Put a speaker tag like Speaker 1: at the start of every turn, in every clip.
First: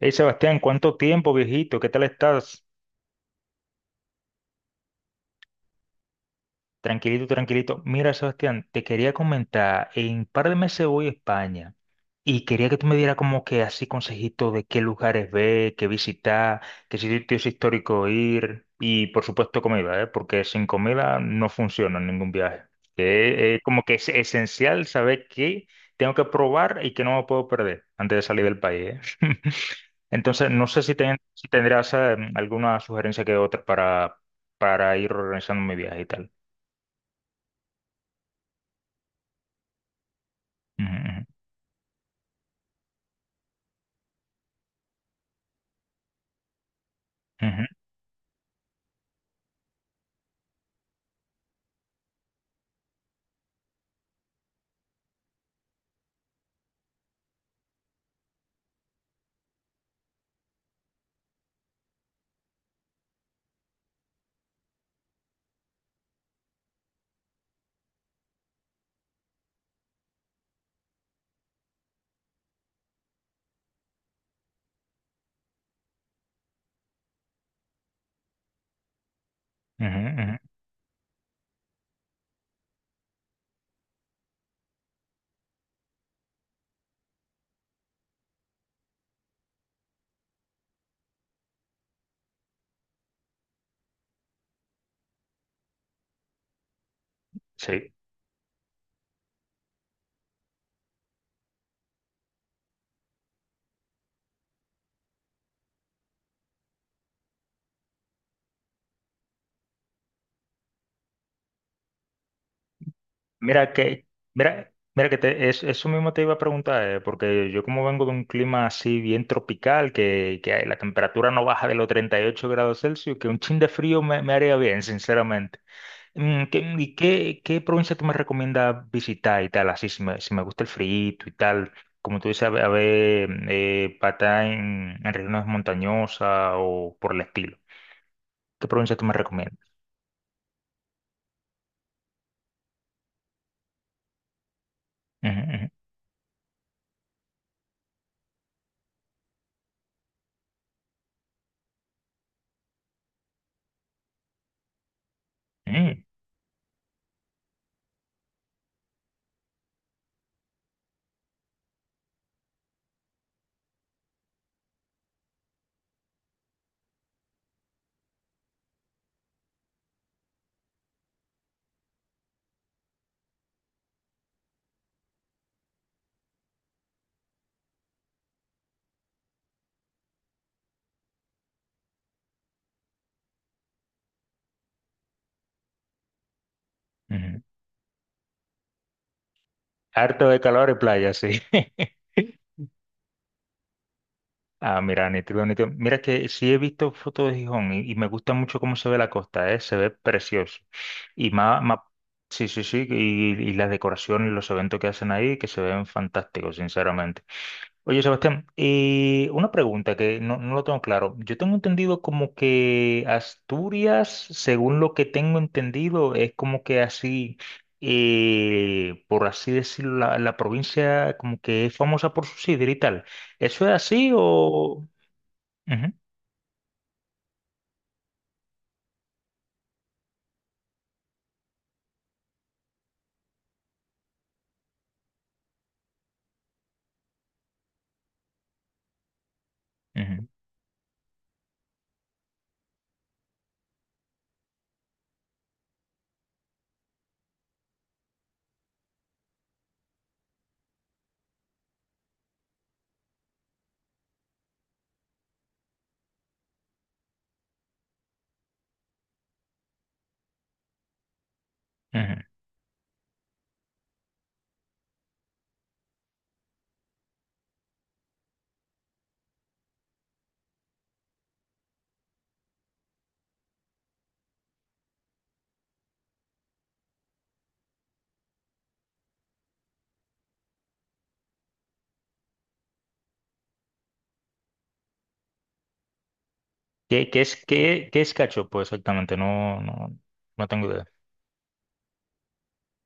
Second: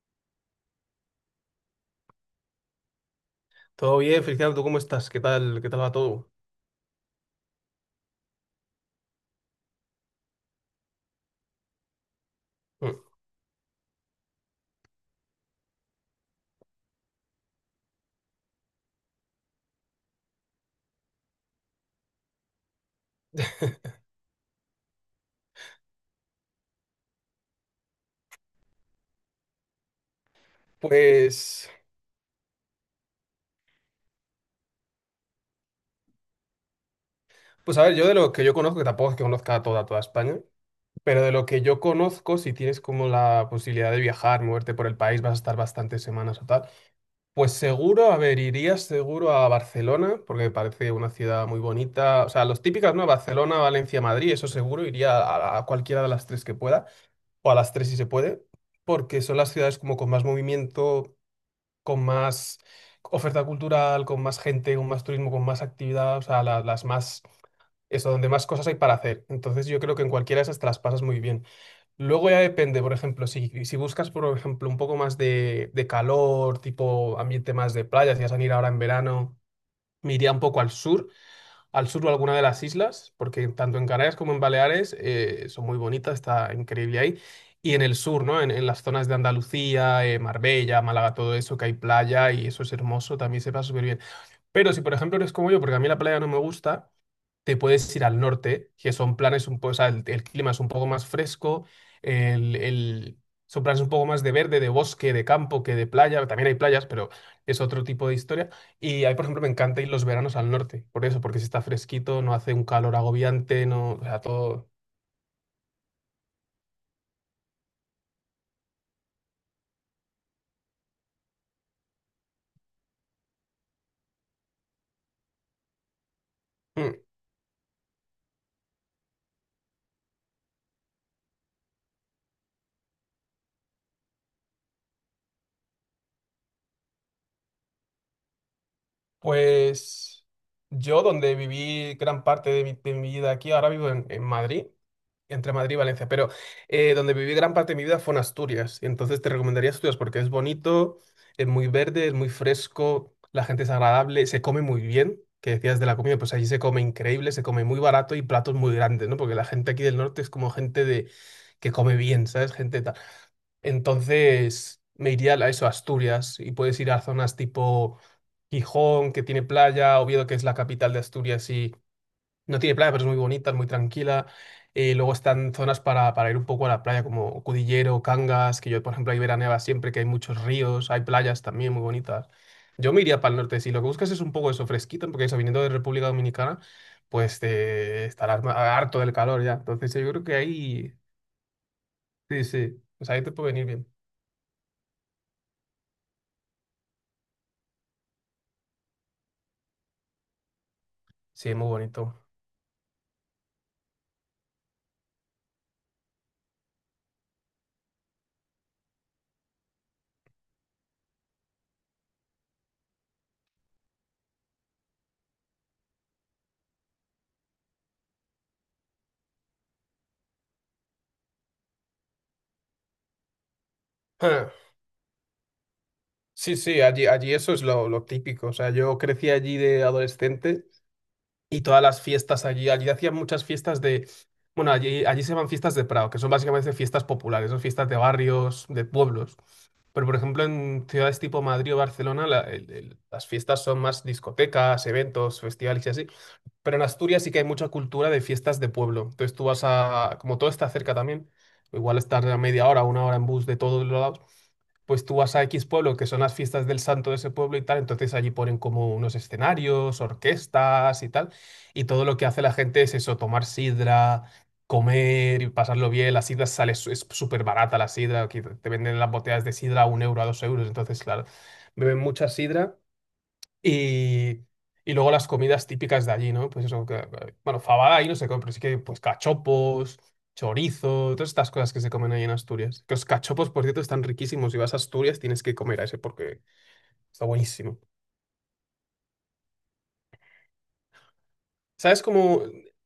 Speaker 1: Hey Sebastián, ¿cuánto tiempo, viejito? ¿Qué tal estás?
Speaker 2: Todo bien, Feliciano, ¿tú cómo estás? ¿Qué tal? ¿Qué tal va todo?
Speaker 1: Tranquilito, tranquilito. Mira, Sebastián, te quería comentar, en un par de meses voy a España y quería que tú me
Speaker 2: Mm.
Speaker 1: dieras como que así consejitos de qué lugares ver, qué visitar, qué sitios históricos ir y por supuesto comida, ¿eh? Porque sin comida no funciona ningún viaje. Que es como que es esencial saber qué tengo que probar y qué no me puedo perder antes de salir del país, ¿eh? Entonces, no sé si
Speaker 2: Pues,
Speaker 1: tendrás alguna sugerencia que otra para ir organizando mi viaje y tal.
Speaker 2: pues a ver, yo de lo que yo conozco, que tampoco es que conozca a toda España, pero
Speaker 1: Ujú,
Speaker 2: de lo que yo conozco, si tienes como la posibilidad de viajar, moverte por el país, vas a estar bastantes semanas o tal, pues
Speaker 1: ujú,
Speaker 2: seguro, a ver, irías seguro a Barcelona, porque me parece una ciudad muy bonita, o sea, los típicas, ¿no? Barcelona, Valencia, Madrid, eso seguro, iría a cualquiera de las tres que pueda, o a las tres si se puede, porque son las ciudades como con más movimiento, con más oferta cultural, con más gente, con más turismo, con más actividad, o sea, las más, eso, donde más cosas hay para hacer. Entonces yo creo que en cualquiera de esas te las pasas muy bien. Luego ya depende, por ejemplo, si buscas, por ejemplo, un poco más de calor, tipo ambiente más de playa, si vas a ir ahora en verano,
Speaker 1: ujú,
Speaker 2: me iría un
Speaker 1: ujú.
Speaker 2: poco al sur, al sur o alguna de las islas, porque tanto en Canarias como en Baleares son muy bonitas, está increíble ahí. Y en el sur, ¿no? En las zonas de Andalucía, Marbella, Málaga, todo eso, que hay playa y eso es hermoso, también se pasa súper bien. Pero si, por ejemplo, eres como yo, porque a mí la playa no me gusta, te
Speaker 1: Sí,
Speaker 2: puedes ir al norte, que son planes un poco, o sea, el clima es un poco más fresco, el, el- son planes un poco más de verde, de bosque, de campo, que de playa, también hay playas, pero es otro tipo de historia. Y ahí, por ejemplo, me encanta ir los veranos al norte, por eso, porque si está fresquito, no hace un calor agobiante,
Speaker 1: mira
Speaker 2: no, o
Speaker 1: que,
Speaker 2: sea,
Speaker 1: mira que eso mismo te iba a preguntar, porque yo como vengo de un clima así bien tropical, que la temperatura no baja de los 38 grados Celsius, que un chin de frío me haría bien, sinceramente.
Speaker 2: mm,
Speaker 1: ¿Y qué provincia tú me recomiendas visitar y tal? Así, si me gusta el frío y tal, como tú dices, a ver, para en regiones montañosas o por el estilo. ¿Qué provincia tú me recomiendas?
Speaker 2: pues yo, donde viví gran parte de mi vida aquí, ahora vivo en Madrid,
Speaker 1: Ujú,
Speaker 2: entre
Speaker 1: ujú,
Speaker 2: Madrid y Valencia, pero donde viví gran parte de mi vida fue en Asturias. Y entonces te recomendaría Asturias porque es bonito, es muy verde, es muy fresco, la gente es agradable, se come muy bien, que decías de la comida, pues allí se come increíble, se come muy barato y platos muy grandes, ¿no? Porque la gente aquí del norte es como gente de que come bien, ¿sabes? Gente tal. Entonces me iría a eso, a Asturias, y puedes ir a zonas tipo Gijón, que tiene playa, Oviedo, que es la capital de Asturias y no tiene playa, pero es muy bonita, es muy tranquila. Luego están zonas para ir un poco a la playa, como Cudillero, Cangas, que yo, por ejemplo, ahí veraneaba siempre, que hay muchos ríos, hay playas también muy bonitas. Yo me iría para el norte, si lo que buscas es un poco eso, fresquito, porque eso, viniendo de República Dominicana,
Speaker 1: ujú,
Speaker 2: pues
Speaker 1: ujú.
Speaker 2: te estarás ma- harto del calor ya. Entonces yo creo
Speaker 1: Harto
Speaker 2: que
Speaker 1: de calor y
Speaker 2: ahí,
Speaker 1: playa, sí.
Speaker 2: sí, sí, pues ahí te puede venir bien.
Speaker 1: Ah, mira, nítido, nítido. Mira que sí he visto fotos de Gijón y me gusta mucho cómo se ve la costa, ¿eh? Se ve precioso. Y
Speaker 2: Sí,
Speaker 1: más,
Speaker 2: muy
Speaker 1: más,
Speaker 2: bonito.
Speaker 1: sí, sí, sí, y las decoraciones, los eventos que hacen ahí, que se ven fantásticos, sinceramente. Oye, Sebastián, una pregunta que no lo tengo claro. Yo tengo entendido como que Asturias, según lo que tengo entendido, es como que así, por así decirlo, la provincia como que es famosa por su sidra y tal. ¿Eso es así
Speaker 2: Ah,
Speaker 1: o...? Ujú,
Speaker 2: sí, sí, allí eso es lo típico. O sea, yo crecí allí de adolescente y todas las fiestas allí, allí hacían muchas fiestas de, bueno, allí se llaman fiestas de Prado, que son básicamente fiestas populares, son fiestas de barrios, de pueblos. Pero, por
Speaker 1: ujú,
Speaker 2: ejemplo, en ciudades tipo Madrid o Barcelona, las fiestas son más discotecas, eventos, festivales y así. Pero en Asturias sí que hay mucha cultura de fiestas de pueblo. Entonces tú vas a, como todo está cerca también, igual estar a media hora, una hora en bus de todos lados, pues tú vas a X pueblo, que son las fiestas del santo de ese pueblo y tal, entonces allí ponen como unos escenarios, orquestas y tal, y todo lo
Speaker 1: ujú.
Speaker 2: que hace la gente es eso, tomar sidra, comer y pasarlo bien, la sidra sale, su- es súper barata la sidra, aquí te venden las botellas de sidra a un euro, a dos euros, entonces claro, beben mucha sidra y, y luego las comidas típicas de allí, ¿no? Pues eso, bueno, fabada ahí no se come, pero sí que pues cachopos, chorizo, todas estas cosas que se comen ahí en Asturias. Que los cachopos, por cierto, están riquísimos. Si vas a Asturias tienes que comer a ese porque
Speaker 1: ¿Qué,
Speaker 2: está buenísimo.
Speaker 1: qué es cachopo exactamente? No, no, no tengo idea.
Speaker 2: ¿Sabes cómo?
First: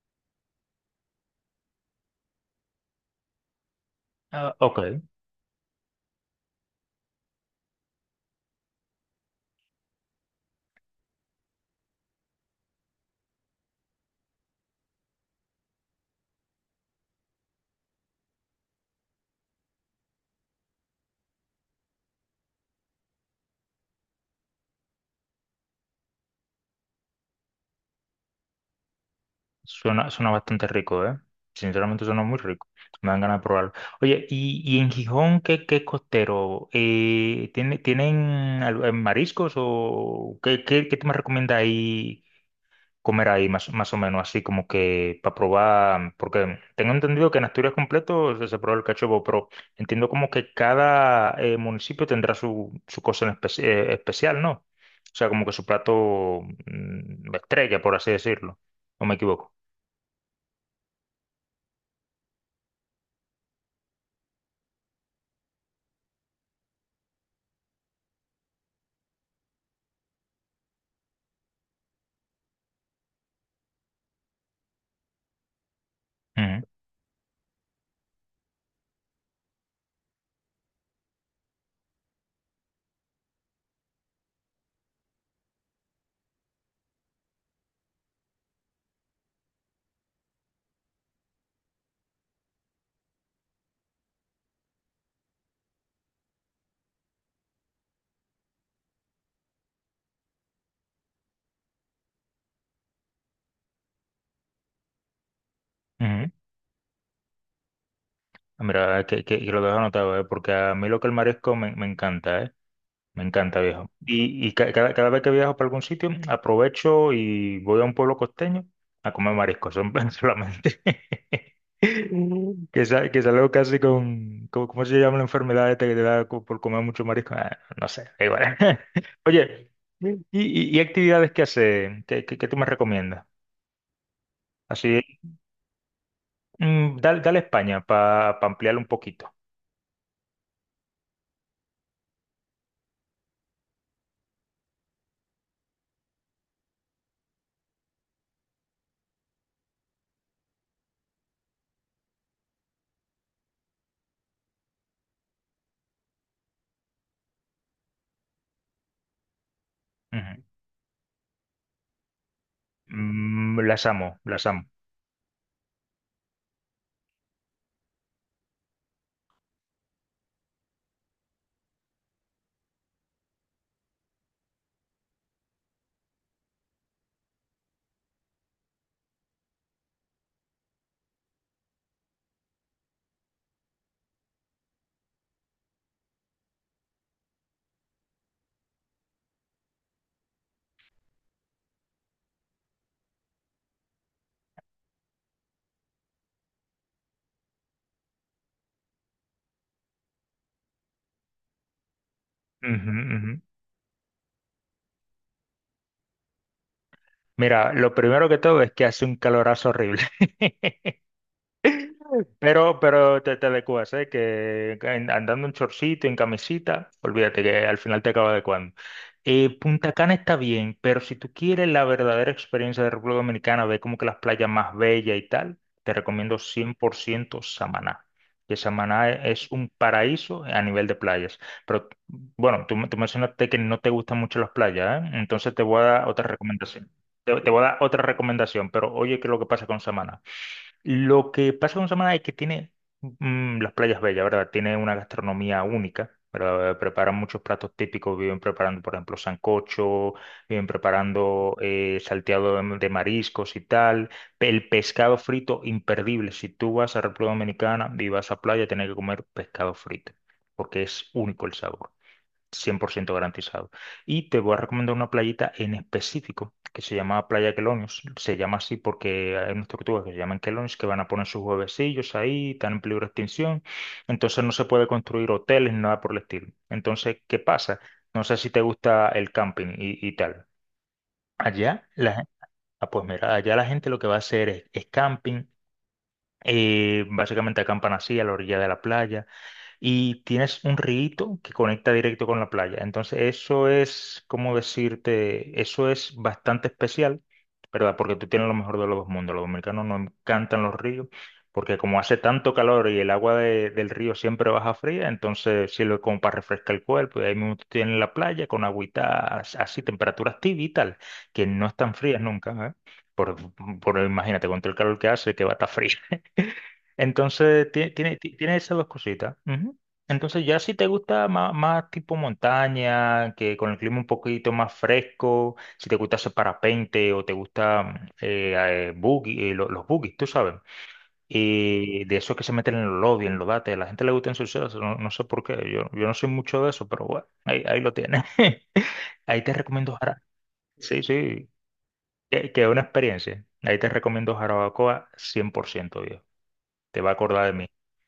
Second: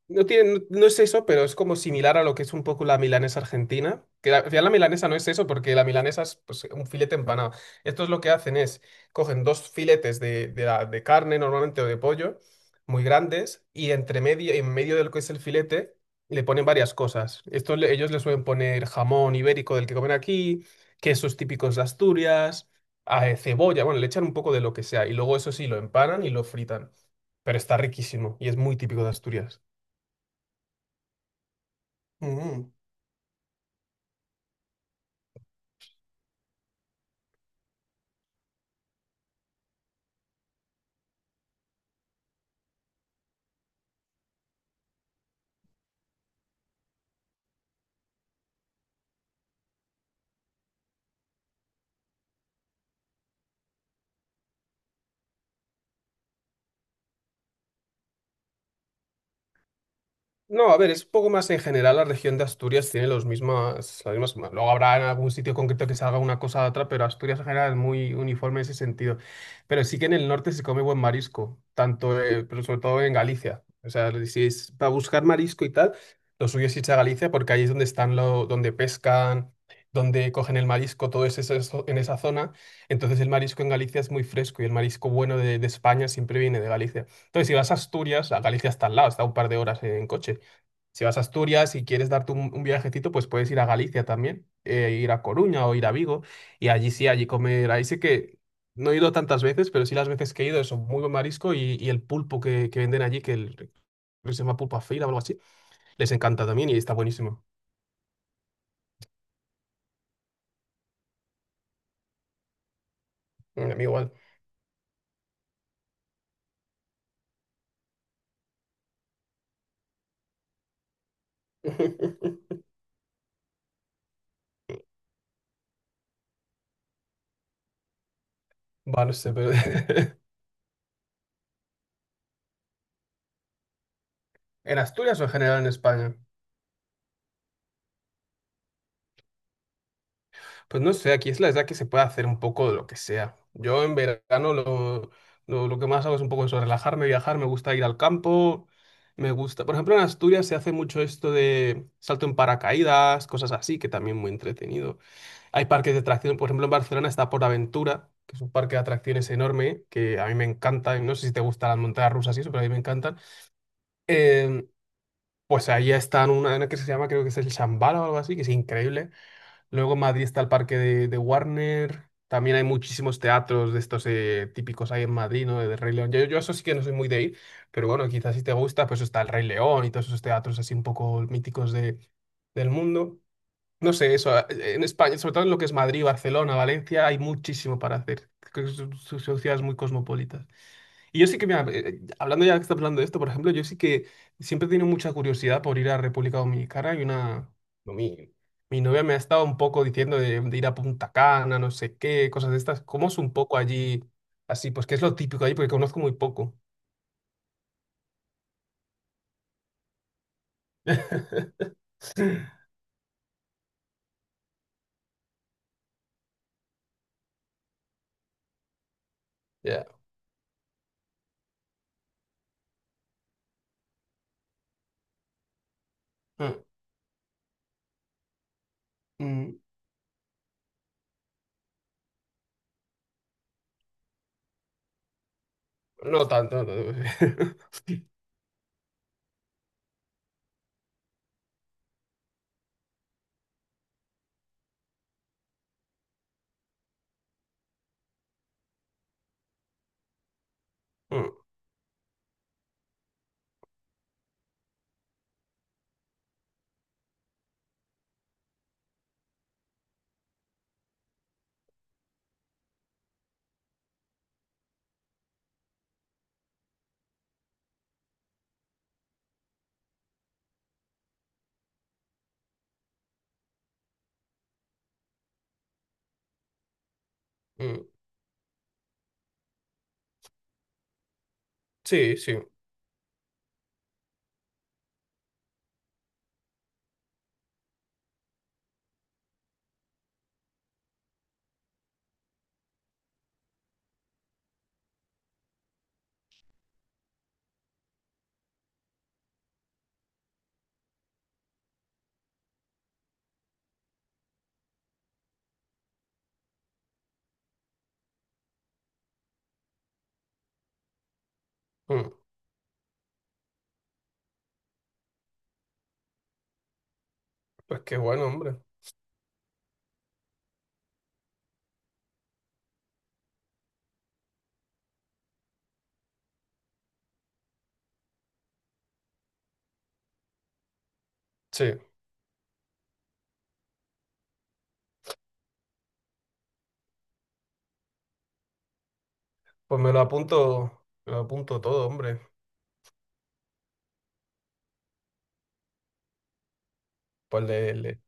Speaker 2: No tiene, no, no es eso, pero es como similar a lo que es un poco la milanesa argentina. Que la, al
Speaker 1: Ah,
Speaker 2: final la
Speaker 1: ok.
Speaker 2: milanesa no es eso, porque la milanesa es pues, un filete empanado. Estos lo que hacen es, cogen dos filetes de carne normalmente o de pollo, muy grandes, y entre medio, en medio de lo que es el filete le ponen varias cosas. Esto ellos le suelen poner jamón ibérico del que comen aquí, quesos típicos de Asturias, cebolla, bueno, le echan un poco de lo que sea, y luego eso sí, lo empanan y lo fritan, pero está riquísimo y es muy típico de Asturias.
Speaker 1: Suena, suena bastante rico, ¿eh? Sinceramente suena muy rico.
Speaker 2: Mm.
Speaker 1: Me dan ganas de probarlo. Oye, ¿y en Gijón qué, qué es costero? ¿Tienen mariscos o qué tú me recomiendas ahí comer ahí más, más o menos? Así como que para probar, porque tengo entendido que en Asturias completo se prueba el cachopo, pero entiendo como que cada municipio tendrá su, su cosa en especial, ¿no? O sea, como que su plato estrella, por así decirlo. ¿O me equivoco?
Speaker 2: No, a ver, es un poco más en general. La región de Asturias tiene los mismas, las mismas. Luego habrá en algún sitio concreto que salga una cosa a otra, pero Asturias en general es muy uniforme en ese sentido. Pero sí que en el norte se come buen marisco, tanto, pero sobre todo en Galicia. O sea, si es para buscar marisco y tal, lo suyo es irse a Galicia porque ahí es donde están lo, donde pescan, donde cogen el marisco, todo es eso, eso- en esa zona. Entonces el marisco en Galicia es muy fresco y el marisco bueno de España siempre viene de Galicia. Entonces, si vas a Asturias, a Galicia está al lado, está a un par de horas en coche. Si vas a Asturias y quieres darte un viajecito, pues puedes ir a Galicia también, ir a Coruña o ir a Vigo. Y allí sí, allí comer. Ahí sí que no he ido tantas veces, pero sí las veces que he ido, eso, muy buen marisco y el pulpo que venden allí, que creo que se llama pulpa feira o algo así, les
Speaker 1: Ujú.
Speaker 2: encanta también y está buenísimo.
Speaker 1: Ah, mira, que lo dejo anotado, ¿eh? Porque a mí lo que el marisco me encanta, ¿eh? Me encanta,
Speaker 2: Mm, a mí
Speaker 1: viejo.
Speaker 2: igual.
Speaker 1: Y cada vez que viajo para algún sitio, aprovecho y voy a un pueblo costeño a comer marisco, solamente. Que, que salgo casi ¿cómo se llama la enfermedad esta que te da por comer mucho marisco? Ah, no sé, da igual.
Speaker 2: Va, no sé, pero...
Speaker 1: Oye, ¿y actividades que hace? ¿Qué, qué tú me recomiendas?
Speaker 2: ¿En
Speaker 1: Así,
Speaker 2: Asturias o en general en España?
Speaker 1: dale, dale a España para ampliar un poquito.
Speaker 2: Pues no sé, aquí es la edad que se puede hacer un poco de lo que sea. Yo en verano lo que más hago es un poco eso, relajarme, viajar, me gusta ir al campo, me gusta. Por ejemplo, en Asturias se hace mucho esto de salto en paracaídas, cosas así, que también muy entretenido. Hay parques de atracciones, por ejemplo, en Barcelona está Aventura, que es un parque de atracciones enorme, que a mí me encanta, y no sé si te gustan las montañas rusas y eso, pero a mí me encantan.
Speaker 1: Mm, las amo, las amo.
Speaker 2: Em, pues ahí están una que se llama, creo que es el Shambhala o algo así, que es increíble. Luego en Madrid está el parque de Warner. También hay muchísimos teatros de estos típicos ahí en Madrid, ¿no? De Rey León. Yo eso sí que no soy muy de ir, pero bueno, quizás si te gusta, pues está el Rey León y todos esos teatros así un poco míticos de, del mundo. No sé, eso, en España, sobre todo en lo que es Madrid, Barcelona, Valencia, hay muchísimo para hacer. Creo que son ciudades muy cosmopolitas. Y yo sí que, mira, hablando ya que estás hablando de esto, por ejemplo, yo sí que siempre he tenido mucha curiosidad por ir a República Dominicana y una... no, mi novia me ha estado un poco diciendo de ir a Punta Cana, no sé qué, cosas de estas.
Speaker 1: Ujú,
Speaker 2: ¿Cómo es
Speaker 1: ujú.
Speaker 2: un poco allí así? Pues que es lo típico allí porque conozco muy poco.
Speaker 1: Mira, lo primero que todo es que hace un calorazo horrible. Pero, pero te adecuas, ¿eh? Que andando en chorcito, en camisita, olvídate que al final te acaba adecuando.
Speaker 2: Ya.
Speaker 1: Punta Cana está bien, pero si tú quieres la verdadera experiencia de República Dominicana, ver como que las playas más bellas y tal, te recomiendo
Speaker 2: Mm,
Speaker 1: 100% Samaná. Que Samaná es
Speaker 2: mm,
Speaker 1: un paraíso a nivel de playas. Pero bueno, tú mencionaste que no te gustan mucho las playas, ¿eh? Entonces te voy a dar
Speaker 2: no
Speaker 1: otra
Speaker 2: tanto, no
Speaker 1: recomendación. Te
Speaker 2: tanto.
Speaker 1: voy a dar otra recomendación, pero oye, ¿qué es lo que pasa con Samaná? Lo que pasa con Samaná es que tiene las playas bellas, ¿verdad? Tiene una gastronomía única, ¿verdad? Preparan muchos platos típicos, viven preparando, por ejemplo, sancocho, viven
Speaker 2: Mm,
Speaker 1: preparando salteado de mariscos y tal. El pescado frito, imperdible. Si tú vas a República Dominicana y vas a playa, tienes que comer pescado frito, porque es único el sabor. 100% garantizado. Y te voy a recomendar una playita en específico que se llama Playa Quelonios. Se llama así porque hay unas tortugas que se llaman Quelonios que van a poner sus huevecillos ahí, están en peligro de extinción. Entonces no se puede construir hoteles ni nada por el estilo. Entonces, ¿qué pasa?
Speaker 2: mm,
Speaker 1: No sé si te gusta el camping y tal. Allá, la,
Speaker 2: sí,
Speaker 1: gen-
Speaker 2: sí.
Speaker 1: ah, pues mira, allá la gente lo que va a hacer es camping. Básicamente acampan así a la orilla de la playa y tienes un rito que conecta directo con la playa. Entonces, eso es, ¿cómo decirte? Eso es bastante especial, ¿verdad? Porque tú tienes lo mejor de los dos mundos. Los dominicanos nos encantan los ríos, porque como hace tanto calor y el agua del río siempre baja fría, entonces sirve como para refrescar el cuerpo. Y ahí mismo tú tienes la playa con agüita así, temperaturas tibias y tal, que no están
Speaker 2: Mm,
Speaker 1: frías nunca, ¿eh? Por imagínate, con todo el calor que hace, que va a estar fría. Entonces,
Speaker 2: pues qué bueno,
Speaker 1: tiene
Speaker 2: hombre.
Speaker 1: esas dos cositas. Ujú. Entonces, ya si te gusta más, más tipo montaña, que con el clima un poquito más fresco, si te gusta hacer parapente o te gusta eh, buggy, los buggies, tú sabes,
Speaker 2: Sí.
Speaker 1: y de esos que se meten en los lobbies, en los dates, a la gente le gusta ensuciarse, no, no sé por qué, yo no soy mucho de eso, pero bueno, ahí lo tienes. Ahí te
Speaker 2: Pues
Speaker 1: recomiendo Jara. Sí,
Speaker 2: me lo
Speaker 1: sí,
Speaker 2: apunto todo, hombre.
Speaker 1: que es una experiencia. Ahí te recomiendo Jarabacoa 100%, viejo. Te va a
Speaker 2: Pues
Speaker 1: acordar de mí.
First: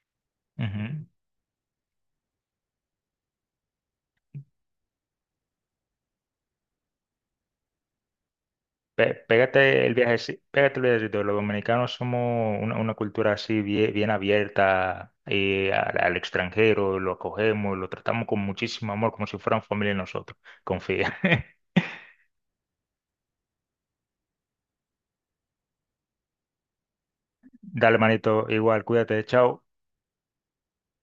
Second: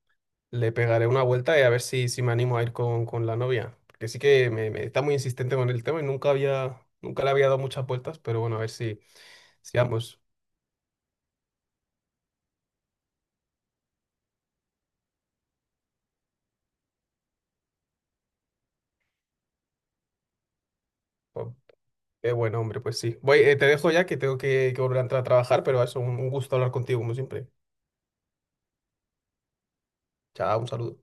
Speaker 2: le
Speaker 1: Ujú.
Speaker 2: pegaré una vuelta y a ver si, si me animo a ir con la novia. Porque sí que me está muy insistente con el tema y nunca había, nunca le había dado muchas vueltas, pero bueno, a ver si, si
Speaker 1: Pégate el viaje,
Speaker 2: vamos.
Speaker 1: sí, pégate el viajecito. Los dominicanos somos una cultura así bien, bien abierta al, al extranjero, lo acogemos, lo tratamos con muchísimo amor, como si fueran familia de nosotros. Confía.
Speaker 2: Pues, qué buen hombre, pues sí. Voy, te dejo ya que tengo que volver a entrar a trabajar, pero eso, un gusto hablar contigo, como siempre.
Speaker 1: Dale, manito, igual, cuídate, chao.
Speaker 2: Chao, un saludo.